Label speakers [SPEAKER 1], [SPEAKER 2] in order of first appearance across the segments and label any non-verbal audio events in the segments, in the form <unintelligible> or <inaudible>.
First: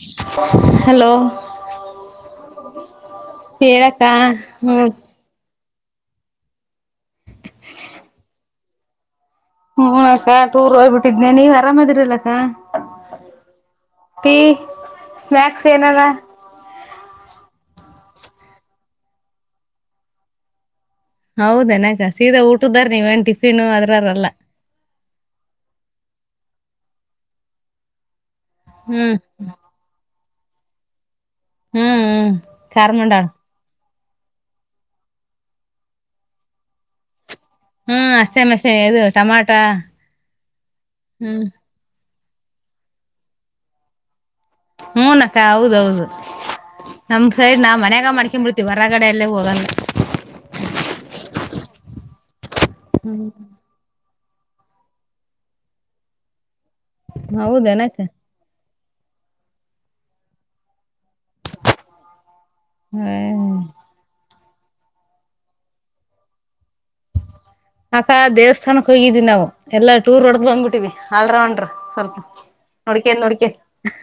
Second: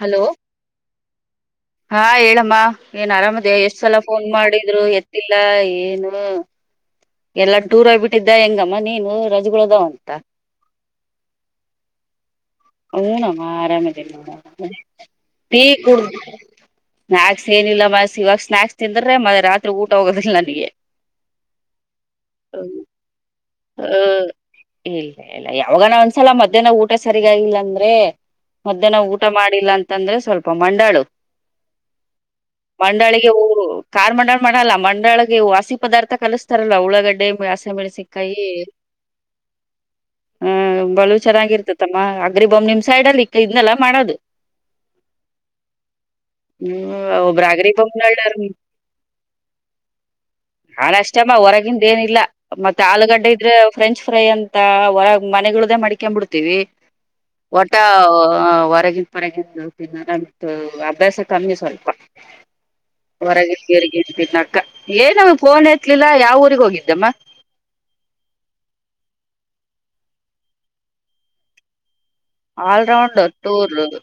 [SPEAKER 1] Hello
[SPEAKER 2] hello <inaudible>
[SPEAKER 1] ಹಾ ಹೇಳಮ್ಮ ಏನ್ ಆರಾಮದ ಎಷ್ಟ್ ಸಲ
[SPEAKER 2] ಹೇಳಕ್ಕ
[SPEAKER 1] ಫೋನ್
[SPEAKER 2] ಹ್ಮ್
[SPEAKER 1] ಮಾಡಿದ್ರು ಎತ್ತಿಲ್ಲ ಏನು ಎಲ್ಲ ಟೂರ್ ಆಗ್ಬಿಟ್ಟಿದ್ದ ಹೆಂಗಮ್ಮ ನೀನು ರಜಗಳದಾವ
[SPEAKER 2] ಹ್ಮ
[SPEAKER 1] ಅಂತ
[SPEAKER 2] ಅಕ್ಕ ಟೂರ್ ಹೋಗ್ಬಿಟ್ಟಿದನಿ ನೀವ್ ಆರಾಮದಿರಲ್ಲಕ್ಕ
[SPEAKER 1] ಹನ ಆರಾಮೇದಲ್ಲ ಟಿ
[SPEAKER 2] ಸ್ನಾಕ್ಸ್ ಏನಲ್ಲ
[SPEAKER 1] ಕುಡಿದ ಸ್ನಾಯಕ್ಸ್ ಏನಿಲ್ಲ ಮನಸ ಇವಾಗ ಸ್ನಾಯಕ್ಸ್ ತಿಂದ್ರೆ ಮತ್ತೆ ರಾತ್ರಿ ಊಟ ಹೋಗೋದಿಲ್ಲ ನನಗೆ
[SPEAKER 2] ಹೌದನಕ ಸೀದಾ ಊಟದಾರ ನೀವೇನ್ ಟಿಫಿನ್
[SPEAKER 1] ಹ
[SPEAKER 2] ಅದ್ರಾರಲ್ಲ
[SPEAKER 1] ಸಲ ಮಧ್ಯಾಹ್ನ ಊಟ ಸರಿಗಾಗಿಲ್ಲ ಅಂದ್ರೆ ಮಧ್ಯಾಹ್ನ
[SPEAKER 2] ಹ್ಮ್
[SPEAKER 1] ಊಟ ಮಾಡಿಲ್ಲ ಅಂತಂದ್ರೆ ಸ್ವಲ್ಪ ಅ ಮಂಡಾಳು
[SPEAKER 2] ಹ್ಮ್ ಹ್ಮ್ ಖಾರ್ ಮಂಡಾಳ
[SPEAKER 1] ಮಂಡಾಳಿಗೆ ಊರು ಕಾರ್ ಮಂಡಾಳ ಮಾಡಲ್ಲ ಮಂಡಾಳಗೆ ವಾಸಿ ಪದಾರ್ಥ ಕಲಸ್ತಾರಲ್ಲ ಉಳ್ಳಳಾಗಡ್ಡೆ ಹಸಿಮೆಣಸಿನ
[SPEAKER 2] ಹ್ಮ್ ಹಸೆ
[SPEAKER 1] ಕಾಯಿ
[SPEAKER 2] ಮೆಸೆ ಇದು ಟಮಾಟ
[SPEAKER 1] ಆ ಬಳ
[SPEAKER 2] ಹ್ಮ್
[SPEAKER 1] ಚೆನ್ನಾಗಿರ್ತತಮ್ಮ ಅ್ರ ಬೊ ನಿಮ್ ಸೈಡ್ ಅಲ್ಲಿ ಇನ್ನಲ್ಲ ಮಾಡೋದು
[SPEAKER 2] ಹೂನ ಅತ್ತೆ ಹೌದೌದು
[SPEAKER 1] ಹ್ಮ್
[SPEAKER 2] ನಮ್
[SPEAKER 1] ಒಬ್ಬ್ರ
[SPEAKER 2] ಸೈಡ್
[SPEAKER 1] ಅಗ್ರಿ
[SPEAKER 2] ನಾ
[SPEAKER 1] ಬಾಂಬ್
[SPEAKER 2] ಮನ್ಯಾಗ ಮಾಡ್ಕೊಂಡ್
[SPEAKER 1] ನಾನ್
[SPEAKER 2] ಬಿಡ್ತೀವಿ ಹೊರಗಡೆಯಲ್ಲೇ ಹೋಗಂತ
[SPEAKER 1] ಅದಷ್ಟೇ ಅಮ್ಮ ಹೊರಗಿಂದ ಏನಿಲ್ಲ ಮತ್ತೆ ಆಲೂಗಡ್ಡೆ ಇದ್ರೆ ಫ್ರೆಂಚ್ ಫ್ರೈ ಅಂತ ಹೊರ ಮನೆಗಳ್ದೇ ಮಡಕೊ್ ಬಿಡ್ತೀವಿ ಒಟ್ಟ
[SPEAKER 2] ಹೌದನಕ್ಕ
[SPEAKER 1] ಹೊರಗಿ ಹೊರಗ ತಿನ್ನ ಅಭ್ಯಾಸ ಕಮ್ಮಿ ಸ್ವಲ್ಪ <inaudible>
[SPEAKER 2] ಹ್ಮ್
[SPEAKER 1] ಹೊರಗಗ ಏ ನವುಫೋನೆ <inaudible> ಲೀಲಾ ಯಾವ ಊರಿಗೆ ಹೋಗಿದೆಮ್ಮ.
[SPEAKER 2] ಅಕ ದೇವಸ್ಥಾನಕ್ ಹೋಗಿದೀವಿ ನಾವು ಎಲ್ಲಾ ಟೂರ್ ಒಡೆದ ಬಂದ್ಬಿಟ್ಟಿವವಿ ಆಲ್ರೌಂಡ್ರ ಸ್ವಲ್ಪ ನೋಡ್ಕೇನ್
[SPEAKER 1] ಆಲ್ರೌಂಡರ್
[SPEAKER 2] ನೋಡ್ಕೇನ್
[SPEAKER 1] ಟೂರ್ಊರ್ನ್ನ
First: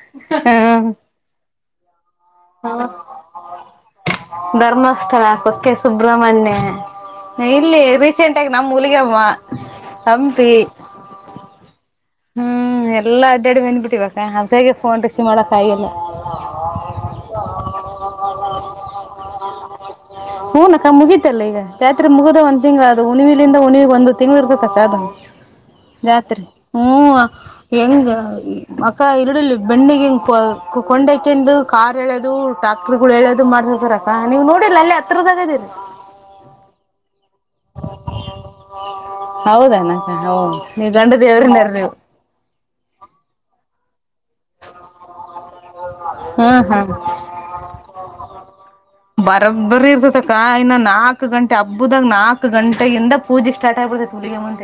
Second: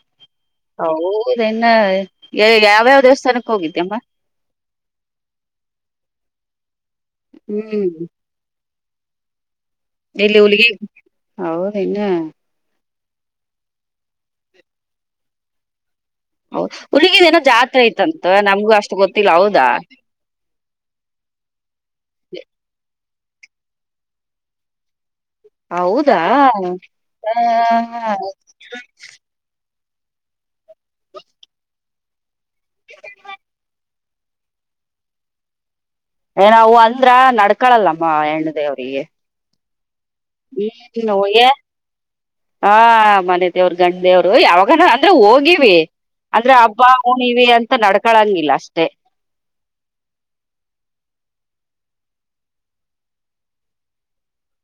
[SPEAKER 1] ಹೌದೇನೋ ಹೇಳು
[SPEAKER 2] ಹ
[SPEAKER 1] ಯಾವ ಯಾವ ದೇವಸ್ಥಾನಕ್ ಹೋಗಿದ್ದೆ
[SPEAKER 2] ಧರ್ಮಸ್ಥಳ ಕೊಕ್ಕೆ ಸುಬ್ರಹ್ಮಣ್ಯ ಇಲ್ಲಿ
[SPEAKER 1] ಹ್ಮ್
[SPEAKER 2] ರೀಸೆಂಟ್ ಆಗ ನಮ ಮುನಿಗವ
[SPEAKER 1] ಎಲ್ಲಿ ಹುಲಿ ಹದನು
[SPEAKER 2] ಎಲ್ಲ ಅಡ್ಡ ಅಡಿ ಮಂದ್ಬಿಟ್ಟಿವವ ಅದ ಹೇ ಫೋನ್ ರಿಸೀವ್ ಮಾಡೋಕ್ ಆಗಲ್ಲ
[SPEAKER 1] ಹ ಉಲ್ಲಿಗಿದದಏನೋ ಜಾತ್ರೆ ಐತಂತ ನಮ್ಗೂ ಅಷ್ಟು ಗೊತ್ತಿಲ್ಲ ಹೌದಾ
[SPEAKER 2] ಹೂಕ್ಕ ಮುಗಿತಲ್ಲ ಈಗ ಜಾತ್ರೆ ಮುಗುದ ಒಂದ ತಿಂಗಳು ಉಣಿವಿಲಿಂದ ಉಣಿವಿ ಒಂದು ತಿಂಗಳು ಇರಬೇಕು ಅದನ್ನ
[SPEAKER 1] ಹೌದಾ
[SPEAKER 2] ಜಾತ್ರಿ ಹ್ಮ ಹೆಂಗ
[SPEAKER 1] ಹ
[SPEAKER 2] ಅಕ್ಕ ಇರಡಲ್ಲಿ ಬೆಣ್ಣಿಗೆ ಕೊಂಡಕೆಂದು ಕ <unintelligible> ಹೇಳೋದು ಡಾಕ್ಟರ್ ಗಳು ಹೇಳೋದು ಮಾಡ್ತಿರ್ತರಕ್ಕಾ ನೀವು ನೋಡಿಲ್ಲ ಅಲ್ಲಿ ಹತ್ರದಾಗದಿರಿ <unintelligible> <inaudible>
[SPEAKER 1] ಏ ನವು ಅಂದ್ರ <unintelligible> ನಡ್ಕಳಲ್ಲಮ್ಮ ಹೆಣ್ಣು ದೇವ್ರಿಗೆ
[SPEAKER 2] ಹೌದನಾ
[SPEAKER 1] ಹ್ಮ್ ಹೋ್ಯ <unintelligible> ಹಾ ಮನೆ ದೇವ್ರ ಗಂಡೇವರು ಯಾವಾಗನ ಅಂದ್ರೆ ಹೋಗಿವಿ
[SPEAKER 2] ಹಾ
[SPEAKER 1] ಅಂದ್ರೆ
[SPEAKER 2] ಹಾ
[SPEAKER 1] ಹಬ್ಬಾ ಹಣಿವ ಅಂತ ನಡ್ಕಳಂಗಿಲ್ಲ ಅಷ್ಟೇ
[SPEAKER 2] ಬರಬ್ಬರಿ ಇರ್ಸಸಕ ಇನ್ನು ನಾಲ್ಕು ಗಂಟೆ ಹಬ್ಬದಾಗ ನಾಕಕ್ ಗಂಟೆೆಯಿಂದ ಪೂಜೆ ಸ್ಟಾರ್ಟ್ ಆಗ್ಬಿಡತ್ತೆ ತುಲಿಗಮ್ಮ ಅಂತ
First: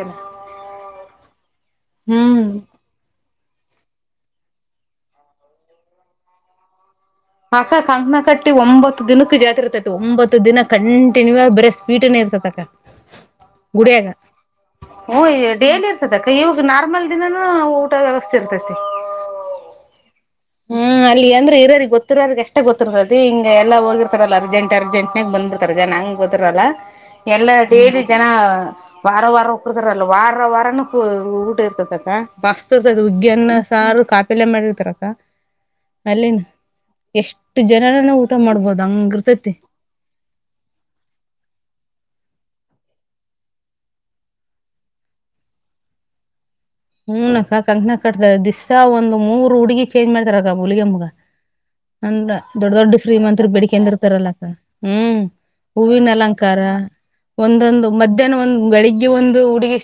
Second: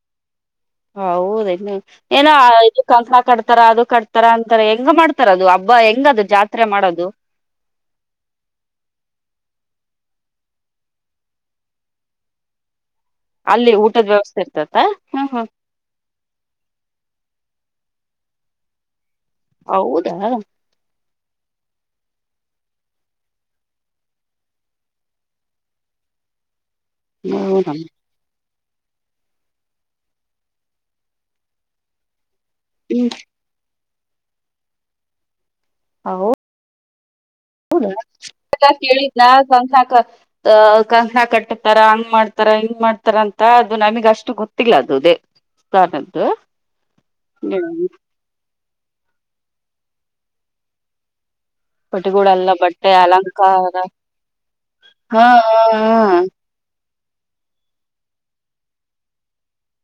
[SPEAKER 1] ಹೌದನ್ನು ಏನ ಇದ ಕಂಂತರ ಕಡ್ತಾರ ಅದು ಕಟ್ತಾರ ಅಂತಾರ ಹೆಂಗ ಮಾಡ್ತಾರ ಅದು ಹಬ್ಬ ಹೆಂಗದು ಜಾತ್ರೆ ಮಾಡೋದು.
[SPEAKER 2] ಅಕ್ಕ ಕಂಕನ ಕಟ್ಟಿ ಒಂಬತ್ತು ದಿನಕ್ಕ ಜಾತ್ ಇರ್ತೈತಿ ಒಂಬತ್ತ್ತು ದಿನ ಕಂಟಿನ್ಯೂ ಬರೀ ಸ್ವೀಟನ ಪಕ್ಕ <inaudible>
[SPEAKER 1] ಅಲ್ಲಿ ಊಟದ ವ್ಯವಸ್ಥೆ ಇರ್ತದೆ
[SPEAKER 2] ಹು ಡೇಲಿ ಇರ್ತದ ಅಕ್ಕ ಇವಾಗ ನಾರ್ಮಲ್ ದಿನಾನೂ ಊಟ ವ್ಯವಸ್ಥೆ ಇರ್ತತಿ
[SPEAKER 1] ಹೌದಾ
[SPEAKER 2] ಅಂದ್ರೆ ಇರೋರಿಗೆ ಗೊ ಗತ್ತವರ್ಗೆ ಎಷ್ಟ ಗೊತ್ತಿರದ ಹಿಂಗ ಎಲ್ಲ ಹೋಗಿರ್ತಾರಲ್ಲ ಅರ್ೆಂಟ್ ಅರ್ಜೆಂಟಬಂದ್ ಬಿರ್ತಾರ ಜನ ಬಂದು ಬಿಡುತ್ತಾರೆ ಎಲ್ಲಾ ಡೇಲಿ ಜನ ವಾರ ವಾರ ಒಪ್ಪರ್ತಾರಲ್ಲ <unintelligible> ವಾರ ವಾರಾನ ಊಟ ಇರ್ತದ ಅಕ್ಕ ಬಸ್ತದದ
[SPEAKER 1] ಹ್ಮ್
[SPEAKER 2] ಉುಗ್ಗಿಯನ್ನ ಸಾರು ಕಾಪಿಲೆ ಮಾಡಿರ್ತರಕ್ಕ ಅಕ್ಕ-
[SPEAKER 1] ಹ ಕೇಳಿದ್
[SPEAKER 2] ಹಂಗಿರ್ತೈತಿ
[SPEAKER 1] ಕಂಸ ಕಂಸ ಕಟ್ಟತಾರ <unintelligible> <inaudible> ಹಂಗ್ ಮಾಡ್ತಾರ ಹಿಂಗ್ ಮಾಡ್ತಾರ ಅಂತ ಅದು ನಮಗ್ ಅಷ್ಟು ಗೊತ್ತಿಲ್ಲ ಅದುದೇಾನದ್ದು <unintelligible>
[SPEAKER 2] ಹೂನ ಅಕ್ಕ ಕಂಕನ ಕಟ್ತಾರ ದಿಸ್ಸಾ ಒಂದ್ ಮೂರ್ ಹುಡುಗಿ ಚೇಂಜ್ ಮಾಡ್ತಾರ ಅಕ್ಕ ಹುಲಗಮ್ಮಗ ಅಂದ್ರ
[SPEAKER 1] ಪಟಗಳೆಲ್ಲ
[SPEAKER 2] ದೊಡ್ಡ
[SPEAKER 1] ಬಟ್ಟೆ
[SPEAKER 2] ದೊಡ್ಡ ಶ್ರೀಮಂತರು
[SPEAKER 1] ಅಲಂಕಾರ
[SPEAKER 2] ಬೆಡಿಕಂದರ್ತರಲಕ್ಕ ಹ್ಮ್
[SPEAKER 1] ಹಾ
[SPEAKER 2] ಹೂವಿನ ಅಲಂಕಾರ ಒಂದೊಂದು ಮಧ್ಯಾಹ್ನ ಒಂದ್ ಬೆಳಿಗ್ಗೆ ಒಂದು ಹುಡುಗಿ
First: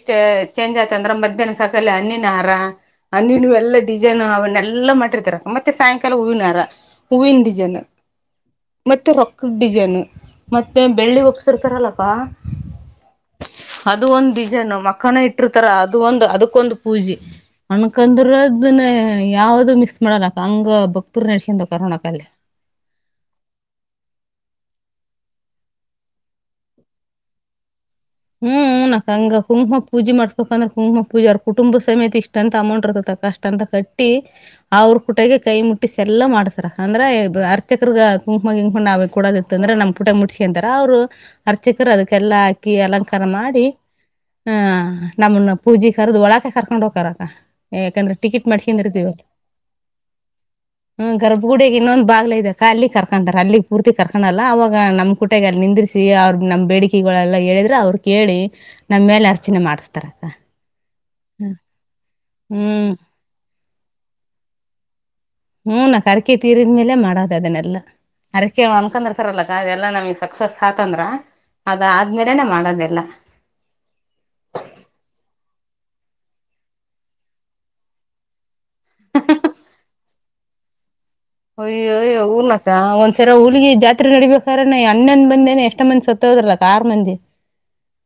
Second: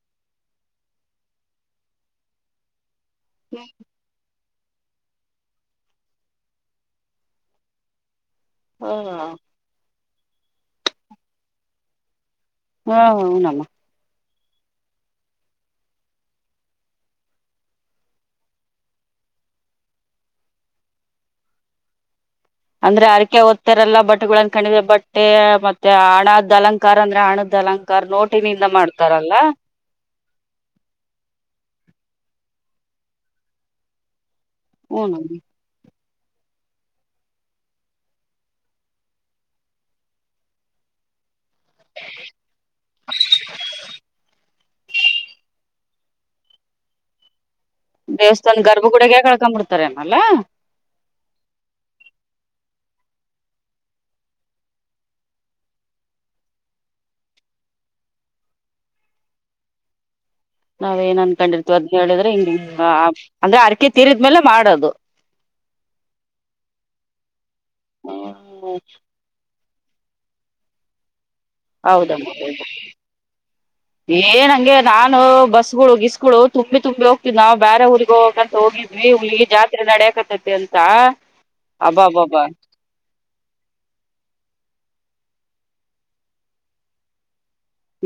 [SPEAKER 2] ಚೇಂಜ್ ಆಯತ ಅಂದ್ರೆ ಮಧ್ಯಾಹ್ನ ಕ ಅಣ್ಣಿನ ಹರ ಅಣಿನ ಎಲ್ಲಾ ಡಿಿಸನ್ ಅವನ್ನೆಲ್ಲ ಎಲ್ಲ ಮಾಡಿರ್ತರ ಮತ್ತೆ ಸಾಯಂಕಾಲ ಹೂವಿನಾರ ಹೂವಿನ ಡಿಜನು
[SPEAKER 1] ಹಾ
[SPEAKER 2] ಮತ್ತೆ ರೊಕ್ಕ ಡಿಸೈನ್ ಮತ್ತೆ ಬೆಳ್ಳಿ ಒಪ್ಪಸರ್ತಾರಲ್ಲಪ್ಪ
[SPEAKER 1] ಹಾ ಹೌನಮ
[SPEAKER 2] ಮಕ್ಕನ ಇಟ್ಟಿರ್ತಾರ ಅದು ಒಂದು ಅದ ಅದಕ್ಕೊಂದು ಪೂಜೆ ಅಣಕಂದ್ರದನ್ನ ಯಾವ್ದ ಮಿಸ್ ಮಾಡಲ್ಲ ಹಂಗ ಭಕ್ತರು ನಸ ಕೋಣ ಕಲ್ಲೆ <unintelligible>
[SPEAKER 1] ಅಂದ್ರೆ ಅರಕೆ ಓದ್ತ್ತರೆಲ್ಲಾ ಬಟ್ಟೆಗಳನ್ನ ಕಣಿವೆ ಬಟ್ಟೆ ಮತ್ತೆ ಹಣದ್ ಅಲಂಕಾರ ಅಂದ್ರೆ ಹಣದ ಅಲಂಕಾರ ನೋಟಿನಿಂದ
[SPEAKER 2] ಹ್ಮ್ ನಕ
[SPEAKER 1] ಮಾಡ್ತಾರಲ್ಲ
[SPEAKER 2] ಹಂಗ ಹುಂಗ ಪೂಜೆ ಮಾಡ್ ಯಾಕಂದ್ರೆ ಕುಂಮ ಪೂಜಾರ ಕುಟುಂಬ ಸಮೇತ ಇಷ್ಟಂತ ಅಮೌಂಟ್ ಇರ್ತ ಅಕ್ಕ ಅಷ್ಟಂತ ಕಟ್ಟಿ ಅವ್ರ
[SPEAKER 1] ಹ್ಮ
[SPEAKER 2] ಕುಟಗೆ ಕೈ ಮುಟ್ಟಿಸಿ ಎಲ್ಲ ಮಾಡ್ತಾರ ಅಂದ್ರೆ ಅರ್ಚಕರ್ಗ ಕುಂಕಮ ಇಂಕೊಂಡ್ ನ ಅವಿ ಕೊಡೋದಿತ್ತ ಅಂದ್ರೆ ನಮ್ ಪುಟಗ್ ಮುಟ್ಸ್ಕೊಂತಾರ ಅವ್ರು ಅರ್ಚಕರು ಅದಕ್ಕೆ ಎಲ್ಲ ಹಾಕಿ ಎಲ್ಲ ಮಾಡಿ ಆಹ ನಮ್ಮನ್ನ ಪೂಜೆ ಕರ್ದು ಒಳಕ ಕರ್ಕೊಂಡ್ ಹೋಗಕರಕ್ಕ ಯಾಕಂದ್ರೆ ಟಿಕೆಟ್
[SPEAKER 1] ದೇವಸ್ಥಾನ
[SPEAKER 2] ಮಾಡ್ಸಿಂದರದ
[SPEAKER 1] ಗರ್ಭಗುಡಗೆ
[SPEAKER 2] ಇವತ್ತು
[SPEAKER 1] ಕಳ್ಕೊಂಡ್ಬಿಡ್ತಾರೆನಲ್ಲ
[SPEAKER 2] ಹ ಗರ್ಭಗುಡಗೆ ಇನ್ನೊಂದು್ ಬಾಗ್ಲ ಇದದೆ ಕ ಅಲ್ಲಿ ಕರ್ಕೊತಾರೆ ಅಲ್ಲಿಗೆ ಪೂರ್ತಿ ಕರ್ಕೊಂಡಲ್ಲ ಅವವಾಗ ನಮ್ಮ ಕುಟೆಗೆ ಅಲ್ಲಿ ನಿಂದಿಿಸಿಿ ಅವ್ರ ನಮ್ಮ ಬೇಡಿಕೆಗಳೆಲ್ಲ ಹೇಳಿದರೆ ಅವ್ರಿಗೆ ಕೇಳಿ ನಮ್ಮ ಮೇಲೆ ಅರ್ಚನೆ ಮಾಡಸ್ತಾರಕ್ಕ
[SPEAKER 1] ನಾವ್ ಏನ್ ಅನ್ಕೊಂಡಿರ್ತೀವಿ ಅದ್ ಹೇಳಿದ್ರೆ ಹಿಂಗ ಹ
[SPEAKER 2] ಹ್ಮ್
[SPEAKER 1] ಅಂದ್ರೆ ಅರಕೆ ತೀರಿದ್ಮೇಲೆ ಮಾಡೋದು
[SPEAKER 2] ಹ್ಮ್ ನಾಕ ಅರಕೆ ತೀರಿದ್ಮೇಲೆ ಮಾಡೋದು ಅದನ್ನಲ್ಲ
[SPEAKER 1] ಹ್ಮ
[SPEAKER 2] ಅರಕೆ ಅನ್ಕೊಂಡಿರ್ತರಲ್ಲ ಅದೆಲ್ಲ ನಮಗೆ ಸಕ್ಸಸ್ ಹಾತಂದ್ರ
[SPEAKER 1] ಹೌದ ಏನಂಗೆ ನಾನು ಬಸ್ ಗಿಸ್ಗಳು <unintelligible> ತುಂಬ ತುಂಬಿ ಹೋಗ್ತ್ ನಾವು ಬರೆ ಊರಿಗೆೋಗ ಅಂತ ಹೋಗ್ವಿಲ್ಲಿಗ ಜಾತ್ರೆ ನಡೆಯಕ ಸದ ಅಂತ <unintelligible>
[SPEAKER 2] ಅಯ್ಯಯ್ಯ
[SPEAKER 1] ಅಬ್ಬಬ್ಬಬ್ಬ
[SPEAKER 2] ಊರ್ನಕ ಒಂದ್ಸರ ಹಊಲ್ಿಗೆ ಜಾತ್ರೆ ನಡಬೇಕ್ರ <unintelligible> ಅಣ್ಣಂದ ಬಂದೇನೆ ಎಷ್ಟ್ ಮಂದಿ ಸತ್ತ ಹೋದ್ರಲ ಕಾರ್ ಮಂದಿ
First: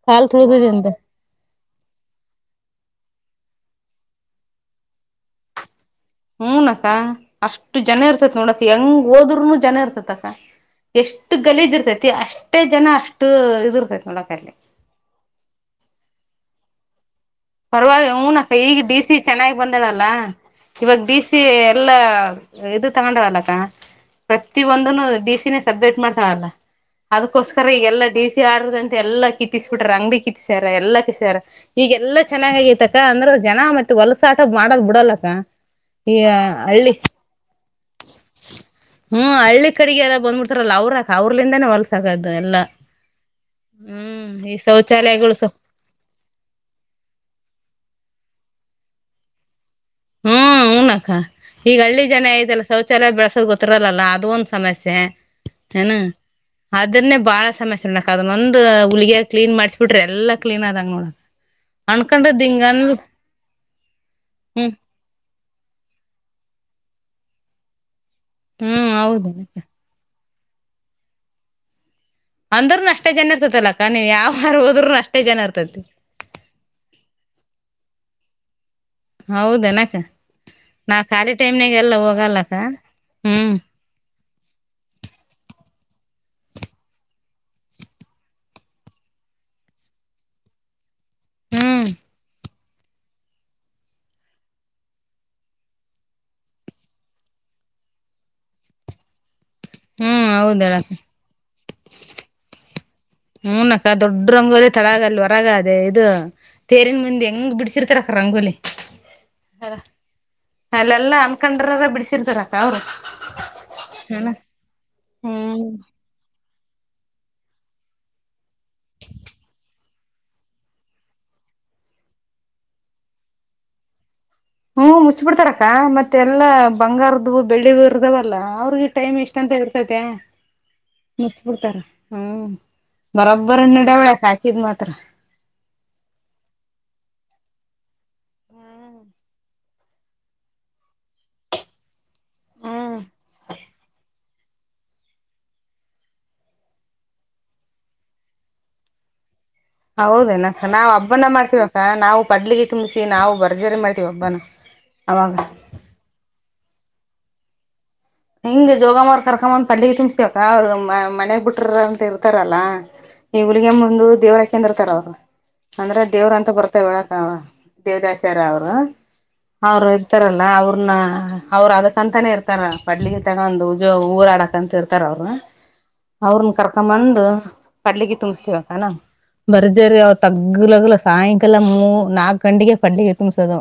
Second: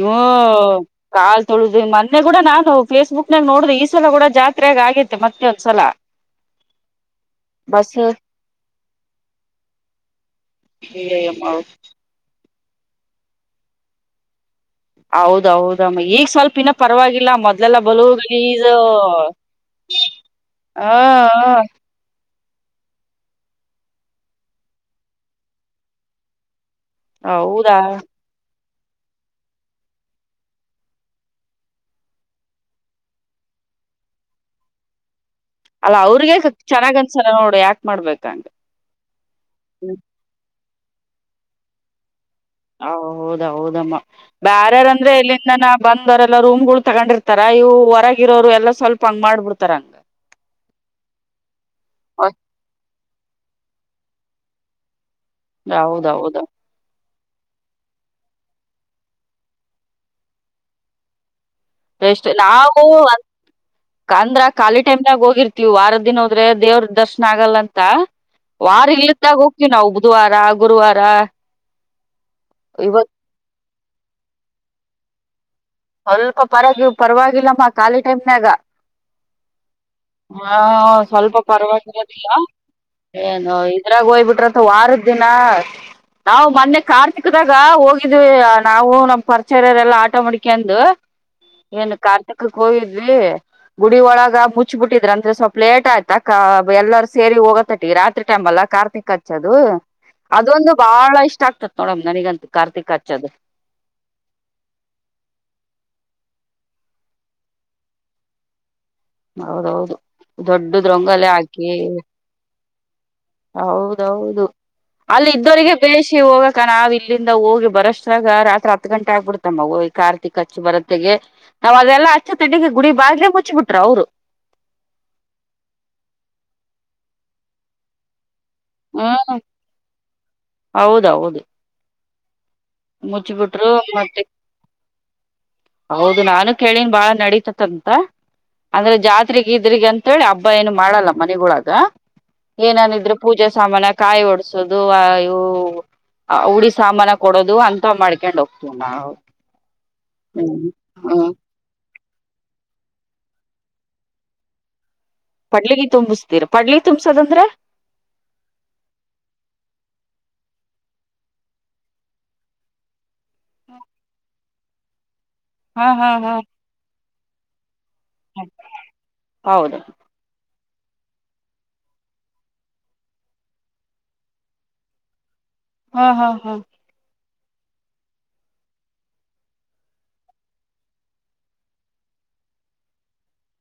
[SPEAKER 1] ಹ
[SPEAKER 2] ಕಾಲ್ ತುಳ್ದದೆ ಅಂತ
[SPEAKER 1] ಕಾಲ್ ತೊಳದು ಮೊನ್ನೆ ಕೂಡ ನಾ ಫೇಸ್ಬುಕ್ ನಾಗ್ ನೋಡ್ರಿ ಈ ಸಲ ಕೂಡ ಜಾತ್ರೆೆಯಗ ಆಗತ್ತೆ ಮತ್ತೆೊಂದ್ಸಲ
[SPEAKER 2] ಹ್ಮ ನ ಅಕ್ಕ ಅಷ್ಟು ಜನ ಇರ್ತೇತಿ ನೋಡಕ ಹೆಂಗ್ ಹೋದ್ರನು ಜನ ಇರ್ತತಿ ಅಕ್ಕ ಎಷ್ಟು ಗಲೀಜ್ ಇರ್ತೈತಿ ಅಷ್ಟೇ ಜನ ಅಷ್ಟು ಇದಿರ್ತೈತಿ ನೋಡಕಲ್ಲಿ
[SPEAKER 1] ಹೌದೌದಮ್ಮ ಈಗ ಸ್ವಲ್ಪ ಇನ್ನ ಪರವಾಗಿ
[SPEAKER 2] ಪರವಾಗಿ ಹಊನಕ್ಕ ಈಗ ಡಿ ಸಿ ಚೆನ್ನಾಗಿ ಬಂದಡಲ್ಲ
[SPEAKER 1] ಹ
[SPEAKER 2] ಇವಾಗ ಸಿ ಎಲ್ಲಾ ಇದು ತಗೊಂಡವಲ್ಲಕ್ಕ ಪ್ರತಿಿಯ ಒಂದನು ಡಿಿಸಿನೇ ಸಬ್ಮಿಟ್ ಮಾಡ್ತಾರಲ್ಲ ಅದಕೋಸ್ಕರ
[SPEAKER 1] ಹೌದಾ
[SPEAKER 2] ಎಲ್ಲಾ ಡಿ ಸಿ ಆಡುದ ಎಲ್ಲ ಕಿತ್ತಿಸ್ ಬಿಟ್ರ ಅಂಗ್ಡಿ ಕಿತ್ತಿಸ್ಯಾರ ಎಲ್ಲ ಕಿಸಾರ ಈಗ ಎಲ್ಲ ಚೆನ್ನಾಗಗೈತಕ್ಕ ಅಂದ್ರೆ ಜನ ಮತ್ತತ್ ಹೊಲಸ ಆಟ ಮಾಡದ ಬಿಡಲ್ಲಕ್ಕ
[SPEAKER 1] ಅಲ್ಲ
[SPEAKER 2] ಈ
[SPEAKER 1] ಅವ್ರಿಗೆ
[SPEAKER 2] ಹಳ್ಳಿ
[SPEAKER 1] ಚೆನ್ನಾಗ್ ಅನ್ಸಲ್ಲ ನೋಡು ಯಾಕ್ ಮಾಡ್ಬೇಕಂಗ
[SPEAKER 2] ಹ್ಮ ಹಳ್ಳಿ ಕಡೆಗೆ ಎಲ್ಲ ಬಂದ್ಬಿಡ್ತ ಲ್ಲ ಅವ್ರ ಅವ್ರಲಿಂದೇ ಹೊಲ್ಸ ಆಕದು
[SPEAKER 1] ಹ ಹೌದ ಹೌದಮ್ಮ
[SPEAKER 2] ಈ
[SPEAKER 1] ಬ್ಯಾರ್ಯಾರ ಅಂದ್ರೆ
[SPEAKER 2] ಶೌಚಾಲಯಗಳು ಸ
[SPEAKER 1] ಇಲ್ಲಿಂದ ನ ಬಂದವರೆಲ್ಲ ರೂಮ್ ಗಳು ತಗೊಂಡಿರ್ತ ತರ ಇವು ಹೊರಗರೋರು ಎಲ್ಲ ಸ್ವಲ್ಪ ಹಂಗ್ ಮಾಡ್ಬಿಡ್ತಾರೆ
[SPEAKER 2] ಹ್ಮ ಹಊನಕ್ಕ ಈಗ ಹಳ್ಳಿ ಜನ ಯದೆಲ್ಲ ಶೌಚಾಲಯ ಬೆಳಸೋದ್ ಗೊತ್ತ ರಲ್ಲಲ್ಲ ಅದು ಒಂದ ಸಮಸ್ಯೆ ಏನು
[SPEAKER 1] ಹೌದೌದು
[SPEAKER 2] ಅದನ್ನೇ ಬಾಳ ಸಮಸ್ಯೆೋಡಕ್ ಅದನ್ನಂದ ಹುಲಗ ಕ್ಲನ್ ಮಾಡಸಸ್ ಬಿಟ್ರಿ ಎಲ್ಲ ಕ್ಲೀನ್ ಆದಂಗ ನೋಡಕ್
[SPEAKER 1] ಎಷ್ಟ
[SPEAKER 2] ಅನ್ಕೊಂಡದ್ ಹಿಂಗ ಅನ್
[SPEAKER 1] ನಾವು ಕಾಂದ್ರ
[SPEAKER 2] ಹ್ಮ್
[SPEAKER 1] ಕಾಲಿಟೈಮ್ನಾಗ ಹೋಗಿರ್ತವಿ ವಾರದ ದಿನ ಹೋದ್ರೆ ದೇವ್ರ ದರ್ಶನ ಆಗಲ್ಲ ಅಂತ ವಾರ
[SPEAKER 2] ಹ್ಮ್ ಹೌದು
[SPEAKER 1] ಇಲತ್ತಾಗ ಹೋಗ್ತೀವಿ ನಾವು ಬುಧವಾರ ಗುರುವಾರ
[SPEAKER 2] ಅಂದ್ರೂನು ಅಷ್ಟೇ
[SPEAKER 1] ಇವತ್
[SPEAKER 2] ಜನ ಇರ್ತತಿ ಅಲಕ್ಕಾ ನೀವು ಯಾವ ಹಾರ ಹೋದರುನು ಅಷ್ಟೇ ಜನ ಇರ್ತ
[SPEAKER 1] ಸ್ವಲ್ಪ ಪರವಾಗಿ ಪರವಾಗಿಲ್ಲಮ್ಮ ಖಾಲಿ ಟೈಮ್ನಾಗ
[SPEAKER 2] ಹೌದ ನ
[SPEAKER 1] ಹಾ ಸ್ವಲ್ಪ
[SPEAKER 2] ಎಲ್ಲ
[SPEAKER 1] ಪರವಾಗಿರೋದಿಲ್ಲ
[SPEAKER 2] ಹೋಗಲ್ಲಕ್ಕ ಹ್ಮ್
[SPEAKER 1] ಏನು ಇದ್ರಾಗ ಹಯ್ಬಿಟ್ರಂತ ವಾರದ ದಿನ ನಾವು ಮೊನ್ನೆ ಕಾತಿಕದಾಗ ಹೋಗಿದ್ವಿ ನಾವು ನಮ್ ಪರ್ಚರ್ಯರೆಲ್ಲಾ ಆಟೋ ಮಾಡವಿ ಕೆಂದು
[SPEAKER 2] ಹ್ಮ್
[SPEAKER 1] ಏನು ಕಾರ್ತಿಕಕ್ಕೆ ಹೋಗಿದ್ವಿ ಗುಡಿ ಒಳಗ ಮುಚ್ಬಿಟ್ಟಿದ್ರ ಅಂದ್ರೆ ಸ್ವಲ್ಪ ಲೇಟ್ ಆಯ್ತಾ ಎಲ್ಲಾರೂ ಸೇರಿ ಹೋಗತಟ್ಟಿ ರಾತ್ರಿ ಟೈಮ್ಲ್ಲ ಕಾರ್ತಿಕ ಹಚ್ಚ ಅದು
[SPEAKER 2] ಹ್ಮ್ ಹೌದ
[SPEAKER 1] ಅದೊಂದು
[SPEAKER 2] ಹೇಳಕ್ಕ
[SPEAKER 1] ಬಹಳ ಇಷ್ಟ ಆಗ್ತತ್ ನೋಡಮ್ ನನಗಂತ ಕಾರ್ತಕ್ ಹಚ್ಚ
[SPEAKER 2] ಹೂನ ಅಕ್ಕ ದೊಡ್ಡ್ರ ರಂಗೋದ ತಳಗಲ್ವ ಹೊರಗ ಅದೇ ಇದು ತೇರಿನ್ ಮುಂದೆ ಹೆಂಗ್ ಬಿಡ್ಸಿರ್ತಾರಕ ರಂಗೋಲಿ ಹ
[SPEAKER 1] ಹೌದೌದು ದೊಡ್ಡದ್
[SPEAKER 2] ಅಲ್ಲೆಲ್ಲಾ
[SPEAKER 1] ರಂಗೋಲಿ ಹಾಕಿ
[SPEAKER 2] ಅನ್ಕಂಡ್ರಾರ ಬಿಡಸರ್ತಾರೆ ಅಕ್ಕ ಅವರು
[SPEAKER 1] ಹೌದೌದು ಅಲ್ಲಿ ಇದ್ದವರಿಗೆ
[SPEAKER 2] ಹ್ಮ
[SPEAKER 1] ಬೇಸ ಹೋಗ ಅಕ್ಕ ನಾವ್ ಇಲ್ಲಿಂದ ಹೋಗಿ ಬರಸಾಗ ರಾತ್ರಿ ಹತ್ ಗಂಟೆ ಆಗ್ಬಿಡ್ತಮ್ಮ ಹೋಗಿ ಕಾರ್ತಿಕ್ ಹಚ್ಚಿ ಬರತ್ತಗೆ ನಾವ್ ಅದೆಲ್ಲ ಅಚ್ಚ ತಂಡಿಗೆ ಗುಡಿ ಬಾಗ್ಲೆೇ ಮುಚ್ಚಬಿಟ್ರು ಅವ್ರು
[SPEAKER 2] ಹ್ಮ ಮುಚ್ ಬಿಡ್ತಾರಕ್ಕ ಮತ್ತೆ ಎಲ್ಲಾ ಬಂಗಾರದ ಬೆಳಿರ್ದ <unintelligible> ಲ್ಲ ಅವ್ರಿಗೆ ಟೈಮ್ ಇಷ್ಟ್
[SPEAKER 1] ಹ್ಮ್
[SPEAKER 2] ಅಂತ ಇರ್ತತೆ ಮುಚ್
[SPEAKER 1] ಹೌದೌದು
[SPEAKER 2] ಬಿಡ್ತಾರ ಹ್ಮ. ಬರೊಬ್ಬರಿ
[SPEAKER 1] ಮುಚ್ಬಿಟ್ರು
[SPEAKER 2] ನಡಿಯವೆ
[SPEAKER 1] ಮತ್ತೆ
[SPEAKER 2] ಅಕಿವ್ ಮಾತ್ರ.
[SPEAKER 1] ಹೌದು ನಾನು ಕೇಳಿನ್ ಬಾಳ ನಡೀತತನ್. ಅಂದ್ರೆ ಜಾತ್ಗೆ ಇದ್ರಗ ಅಂತೇಳಿ ಹಬ್ಬ ಏನು ಮಾಡಲ್ಲ ಮನೆೊಾಗ
[SPEAKER 2] ಹ್ಮ್
[SPEAKER 1] ಏನನಿದ್ರು ಪೂಜೆ ಸಾಮಾನ ಕಾಯಿ ಓಡ್ಸೋದು ಅ ಇವು ಆ ಹುಡಿ ಸಾಮಾನ ಕೊಡೋದು ಅಂತ ಮಾಡ್ಕೊಂಡ್ ಹೋಗ್ತೀವಿ ನ
[SPEAKER 2] ಹೌದೇನಕ ನಾವವು ಹಬ್ಬನ ಮಾಡ್ತೀವಕ್ಕಾ ನಾವು ಪಡ್ಲಿಗೆ ತುಂಬಸಿ ನಾವು ಭರ್ಜಾರಿ ಮಾಡ್ತೀವ ಹಬ್ಬನ ಅವಾಗ
[SPEAKER 1] ಪಡ್ಲಗ ತುಂಬಸ್ತೀರ ಪಡ್ಲಿ ತುಂಬಸದಂದ್ರ
[SPEAKER 2] ಹಿಂಗ ಜೋಗ ಮಾರ್ ಕರ್ಕೊಂದ ಪಂಡಿಗೆ ತುಂಬ್ಸ್ತವಕ್ಕ ಅವ್ರ ಮನೆಗ್ ಬಿಟ್ರ ಅಂತ ಇರ್ತಾರಲ್ಲ ಹುಲ್ಲಿಗೆಮ್ಮಾ ಮುಂದ ದೇವರ ಕೇಂದ್ರ ತಡವ
[SPEAKER 1] ಹಾ
[SPEAKER 2] ಅಂದ್ರ
[SPEAKER 1] ಹಾ
[SPEAKER 2] ದೇವ್ರ
[SPEAKER 1] ಹಾ
[SPEAKER 2] ಅಂತ ಬರ್ತೇವ ಒಳಕ ದೇವದಾಸಾರ ಅವ್ರ
[SPEAKER 1] ಹೌದು
[SPEAKER 2] ಅವರು ಇರ್ತಾರಲ್ಲ ಅವ್ರು <unintelligible> ನ್ನ ಅವರು ಅದಕ್ಕಂತಾನೇ ಇರ್ತಾರ ಕೊಡ್ಲಿಗೆ ತಗೊಂದ್ ಉಜೋ ಊರ ಆಡಕ್ ಅಂತ ಇರ್ತಾರ ಅವರು.
[SPEAKER 1] ಹಾ ಹಾ
[SPEAKER 2] ಅವ್ರನ್ನ
[SPEAKER 1] ಹಾ
[SPEAKER 2] ಕರ್ಕೊಂಬಂದು ಕಡ್ಲಿಗೆ ತುಂಬಸ್ತಿವಕಾನ. ಬರ್ಜರಿ ಅವ ತಗ್ಲಗಲ ಸಾಯಂಕಾಲ ಮೂ ನಾಕ್ ಗಂಟೆಗೆ ಪಡ್ಲಿಗೆ ತುಂಬ್ಸದು.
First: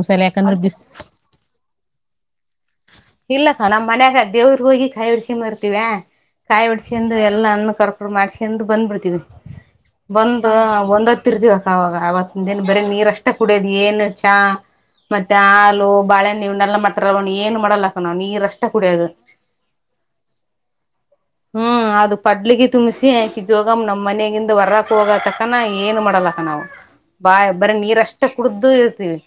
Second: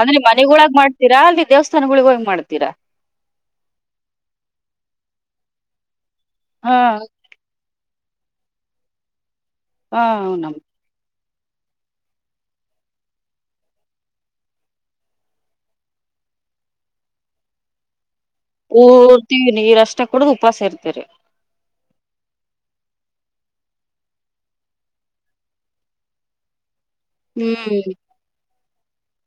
[SPEAKER 1] ಅಂದ್ರೆ ಮನೆಗೊಳಾಗ ಮಾಡ್ತೀರಾ ಅಲ್ಲಿ ದೇವಸ್ಥಾನಗಳಿಗೋಗ್ ಮಾಡ್ತೀರಾ.
[SPEAKER 2] ಇಲ್ಲಕ್ಕ ನಮ್ಮ್ ಮನ್ಯಾಗ ದೇವ್ರಗೋಗಿ ಹೋಗಿ ಕಾಯ್ ಹೊಡಿಸಿಕೊಂಡ ಬರ್ತೀವಾ
[SPEAKER 1] ಹಾ
[SPEAKER 2] ಕಾಯಿಡಸ್ಕೊಂಡು ಎಲ್ಲ ಹಣ್ಣು ಕರ್ಪೊ <unintelligible> ಮಾಡ್ಸ್ಕ ಬಂದ್ಬಿಡ್ತೀವಿ
[SPEAKER 1] ಹಾ
[SPEAKER 2] ಬಂದ
[SPEAKER 1] ನಮ್
[SPEAKER 2] ಒಂದ <unintelligible> ತ್ತರ್ತವಕ್ಕ ಅವಾಗ ಅವತ್ತಿನ್ ದಿನ ಬರೀ ನೀರಷ್ಟೆ ಕುಡ್ಯೋದು ಏನು ಚಾ. ಮತ್ತೆ ಹಾಲು ಬಾಳೆಹ್ಹಣ್ಣು ಇವುನೆಲ್ಲ ಮಾಡ್ತಿರಲ್ಲ ಅವ ಏನ್ ಮಾಡಲ್ಲಕ್ಕ ನವ ನೀ
[SPEAKER 1] ಪೊರ್ತೀ ನೀರಷ್ಟೆ ಕುಡ್ದು ಉಪವಾಸ ಇರ್ತರಿ.
[SPEAKER 2] ಹ್ಮ್ ಅದು ಪಡ್ಲಿಗೆ ತುಂಬಸಿ ಅಕಿ ಜೋಗಮ್ಮ ನಮ್ಮ ಮನೆಗಿಂದ ವರಕ್ ಹೋಗತಕನ ಏನ್ ಮಾಡಲಕ್ಕ ನ್ ಬಾ ಬರ
[SPEAKER 1] ಹ್ಮ್
[SPEAKER 2] ನೀರಷ್ಟೆ ಕುಡುದ್ <unintelligible> ಇರ್ತೀವಿ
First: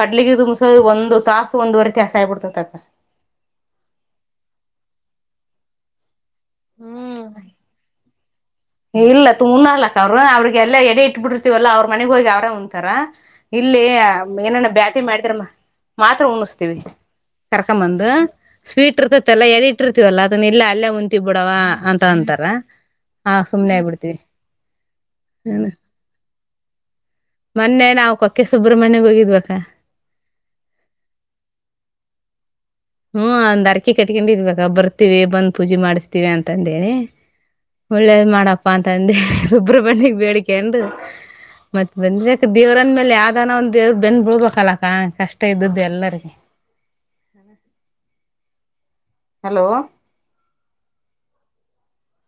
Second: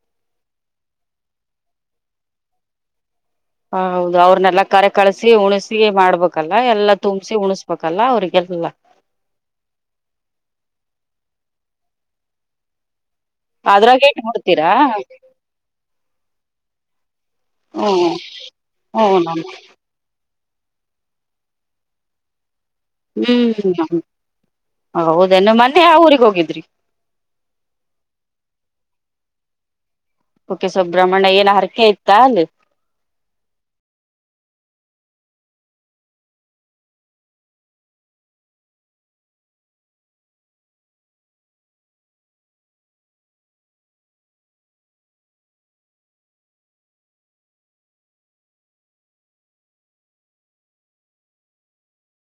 [SPEAKER 2] ಕಡ್ಲಿಗೆ ತುಂಬಸೋದು ಒಂದು ತಾಸು ಒಂದುವರೆ ತಾಸ ಆಗ್ಬಿಡ್ತ ತಕ್ಕ.
[SPEAKER 1] ಹ ಹೌದು ಅವ್ರನೆಲ್ಲಾ ಕರೆ ಕಳಸಿ ಉಣಸಿ ಮಾಡ್ಬೇಕಲ್ಲ ಎಲ್ಲಾ ತುಂಬ್ಸಿ
[SPEAKER 2] ಹ್ಮ್
[SPEAKER 1] ಉಣಸ್ಬೇಕಲ್ಲ ಅವ್ರಿಗ್.
[SPEAKER 2] ಇಲ್ಲ ತು ಉಣ್ಣಲಕ್ಕ ಅವ್ರರು ಅವ್ರಿಗೆಲ್ಲ ಎಡೆ ಇಟ್ಬ್ ಬಿಟ್ಟಿರುತ್ತೀವಲ್ಲ ಅವ್ರ ಮನೆಗ್ ಹೋಗಿ ಅವ್ರೇ ಉಂಣ್ತಾರ. ಇಲ್ಲಿ
[SPEAKER 1] ಅದ್ರಾಗ ಇಟ್
[SPEAKER 2] ಏನಾನ
[SPEAKER 1] ಬಿಡ್ತೀರಾ
[SPEAKER 2] ಬ್ಯಾಟಿ ಮಾಡಿದ್ರ ಮಾತ್ರ ಉಣ್ಣುಸ್ತೀವಿ. ಕರ್ಕೊಂಬಂದು
[SPEAKER 1] ಹ್ಮ್
[SPEAKER 2] ಸ್ವೀಟ್
[SPEAKER 1] ಹ್ಮ್
[SPEAKER 2] ಇರ್ತಿತಲ್ಲ ಎಲಿ ಇಟ್ಟಿರ್ತೀವಲ್ಲ. ಅದನ್ ಇಲ್ಲ ಅಲ್ಲೇ ಉಣ್ತೀವ್ ಬಿಡವಾ ಅಂತ ಅಂತಾರೆ.
[SPEAKER 1] ಹ್ಮ್ <unintelligible> ಹೌದೇನು ಮೊನ್ನೆ ಯಾವ್ ಊರಿಗ್ ಹೋಗಿದ್ರಿ.
[SPEAKER 2] ಮೊನ್ನೆ ನಾವು ಕೊಕ್ಕೆ ಸುಬ್ರ್ಮಣ್ಯಗ್ ಹೋಗಿದ್ವಕ್ಕ.
[SPEAKER 1] ಕುಕ್ಕೆ ಸುಬ್ರಹ್ಮಣ್ಯ ಏನ್ ಹರಕೆ ಇತ್ತ ಅಲ್ಲಿ.
[SPEAKER 2] ಹ್ಮ ಒಂದ್ ಅರ್ಕಿ ಕಟ್ಕೊಂಡಿದ್ವಕ್ಕ ಬರ್ತೀವಿ ಬಂದ್ ಪೂಜೆ ಮಾಡಸ್ತೀವಿ ಅಂತಂದೇಳಿ. ಒಳ್ಳೇದ್ ಮಾಡಪ್ಪಾ ಅಂತ ಅಂದಿ ಸುಬ್ರ್ಮಣ್ಯಗ್ ಬೇಡ್ಕಂಡು. ಮತ್ ಬಂದ್ವಿ ಅಕ್ಕ ದೇವ್ರಂದ್ ಮೇಲೆ ಯಾವ್ದಾನ ಒಂದ ದೇವ್ರ್ ಬೆನ್ ಬಿಳ್ಬೇಕಲ್ಲಕ್ಕ ಕಷ್ಟ ಇದ್ದದ್ದು ಎಲ್ಲರಿಗ. ಹಣ hello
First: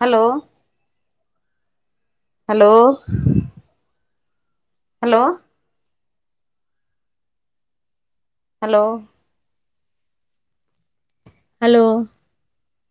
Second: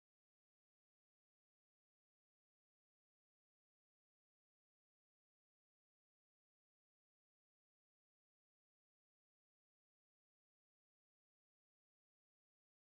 [SPEAKER 2] hello hello hello hello hello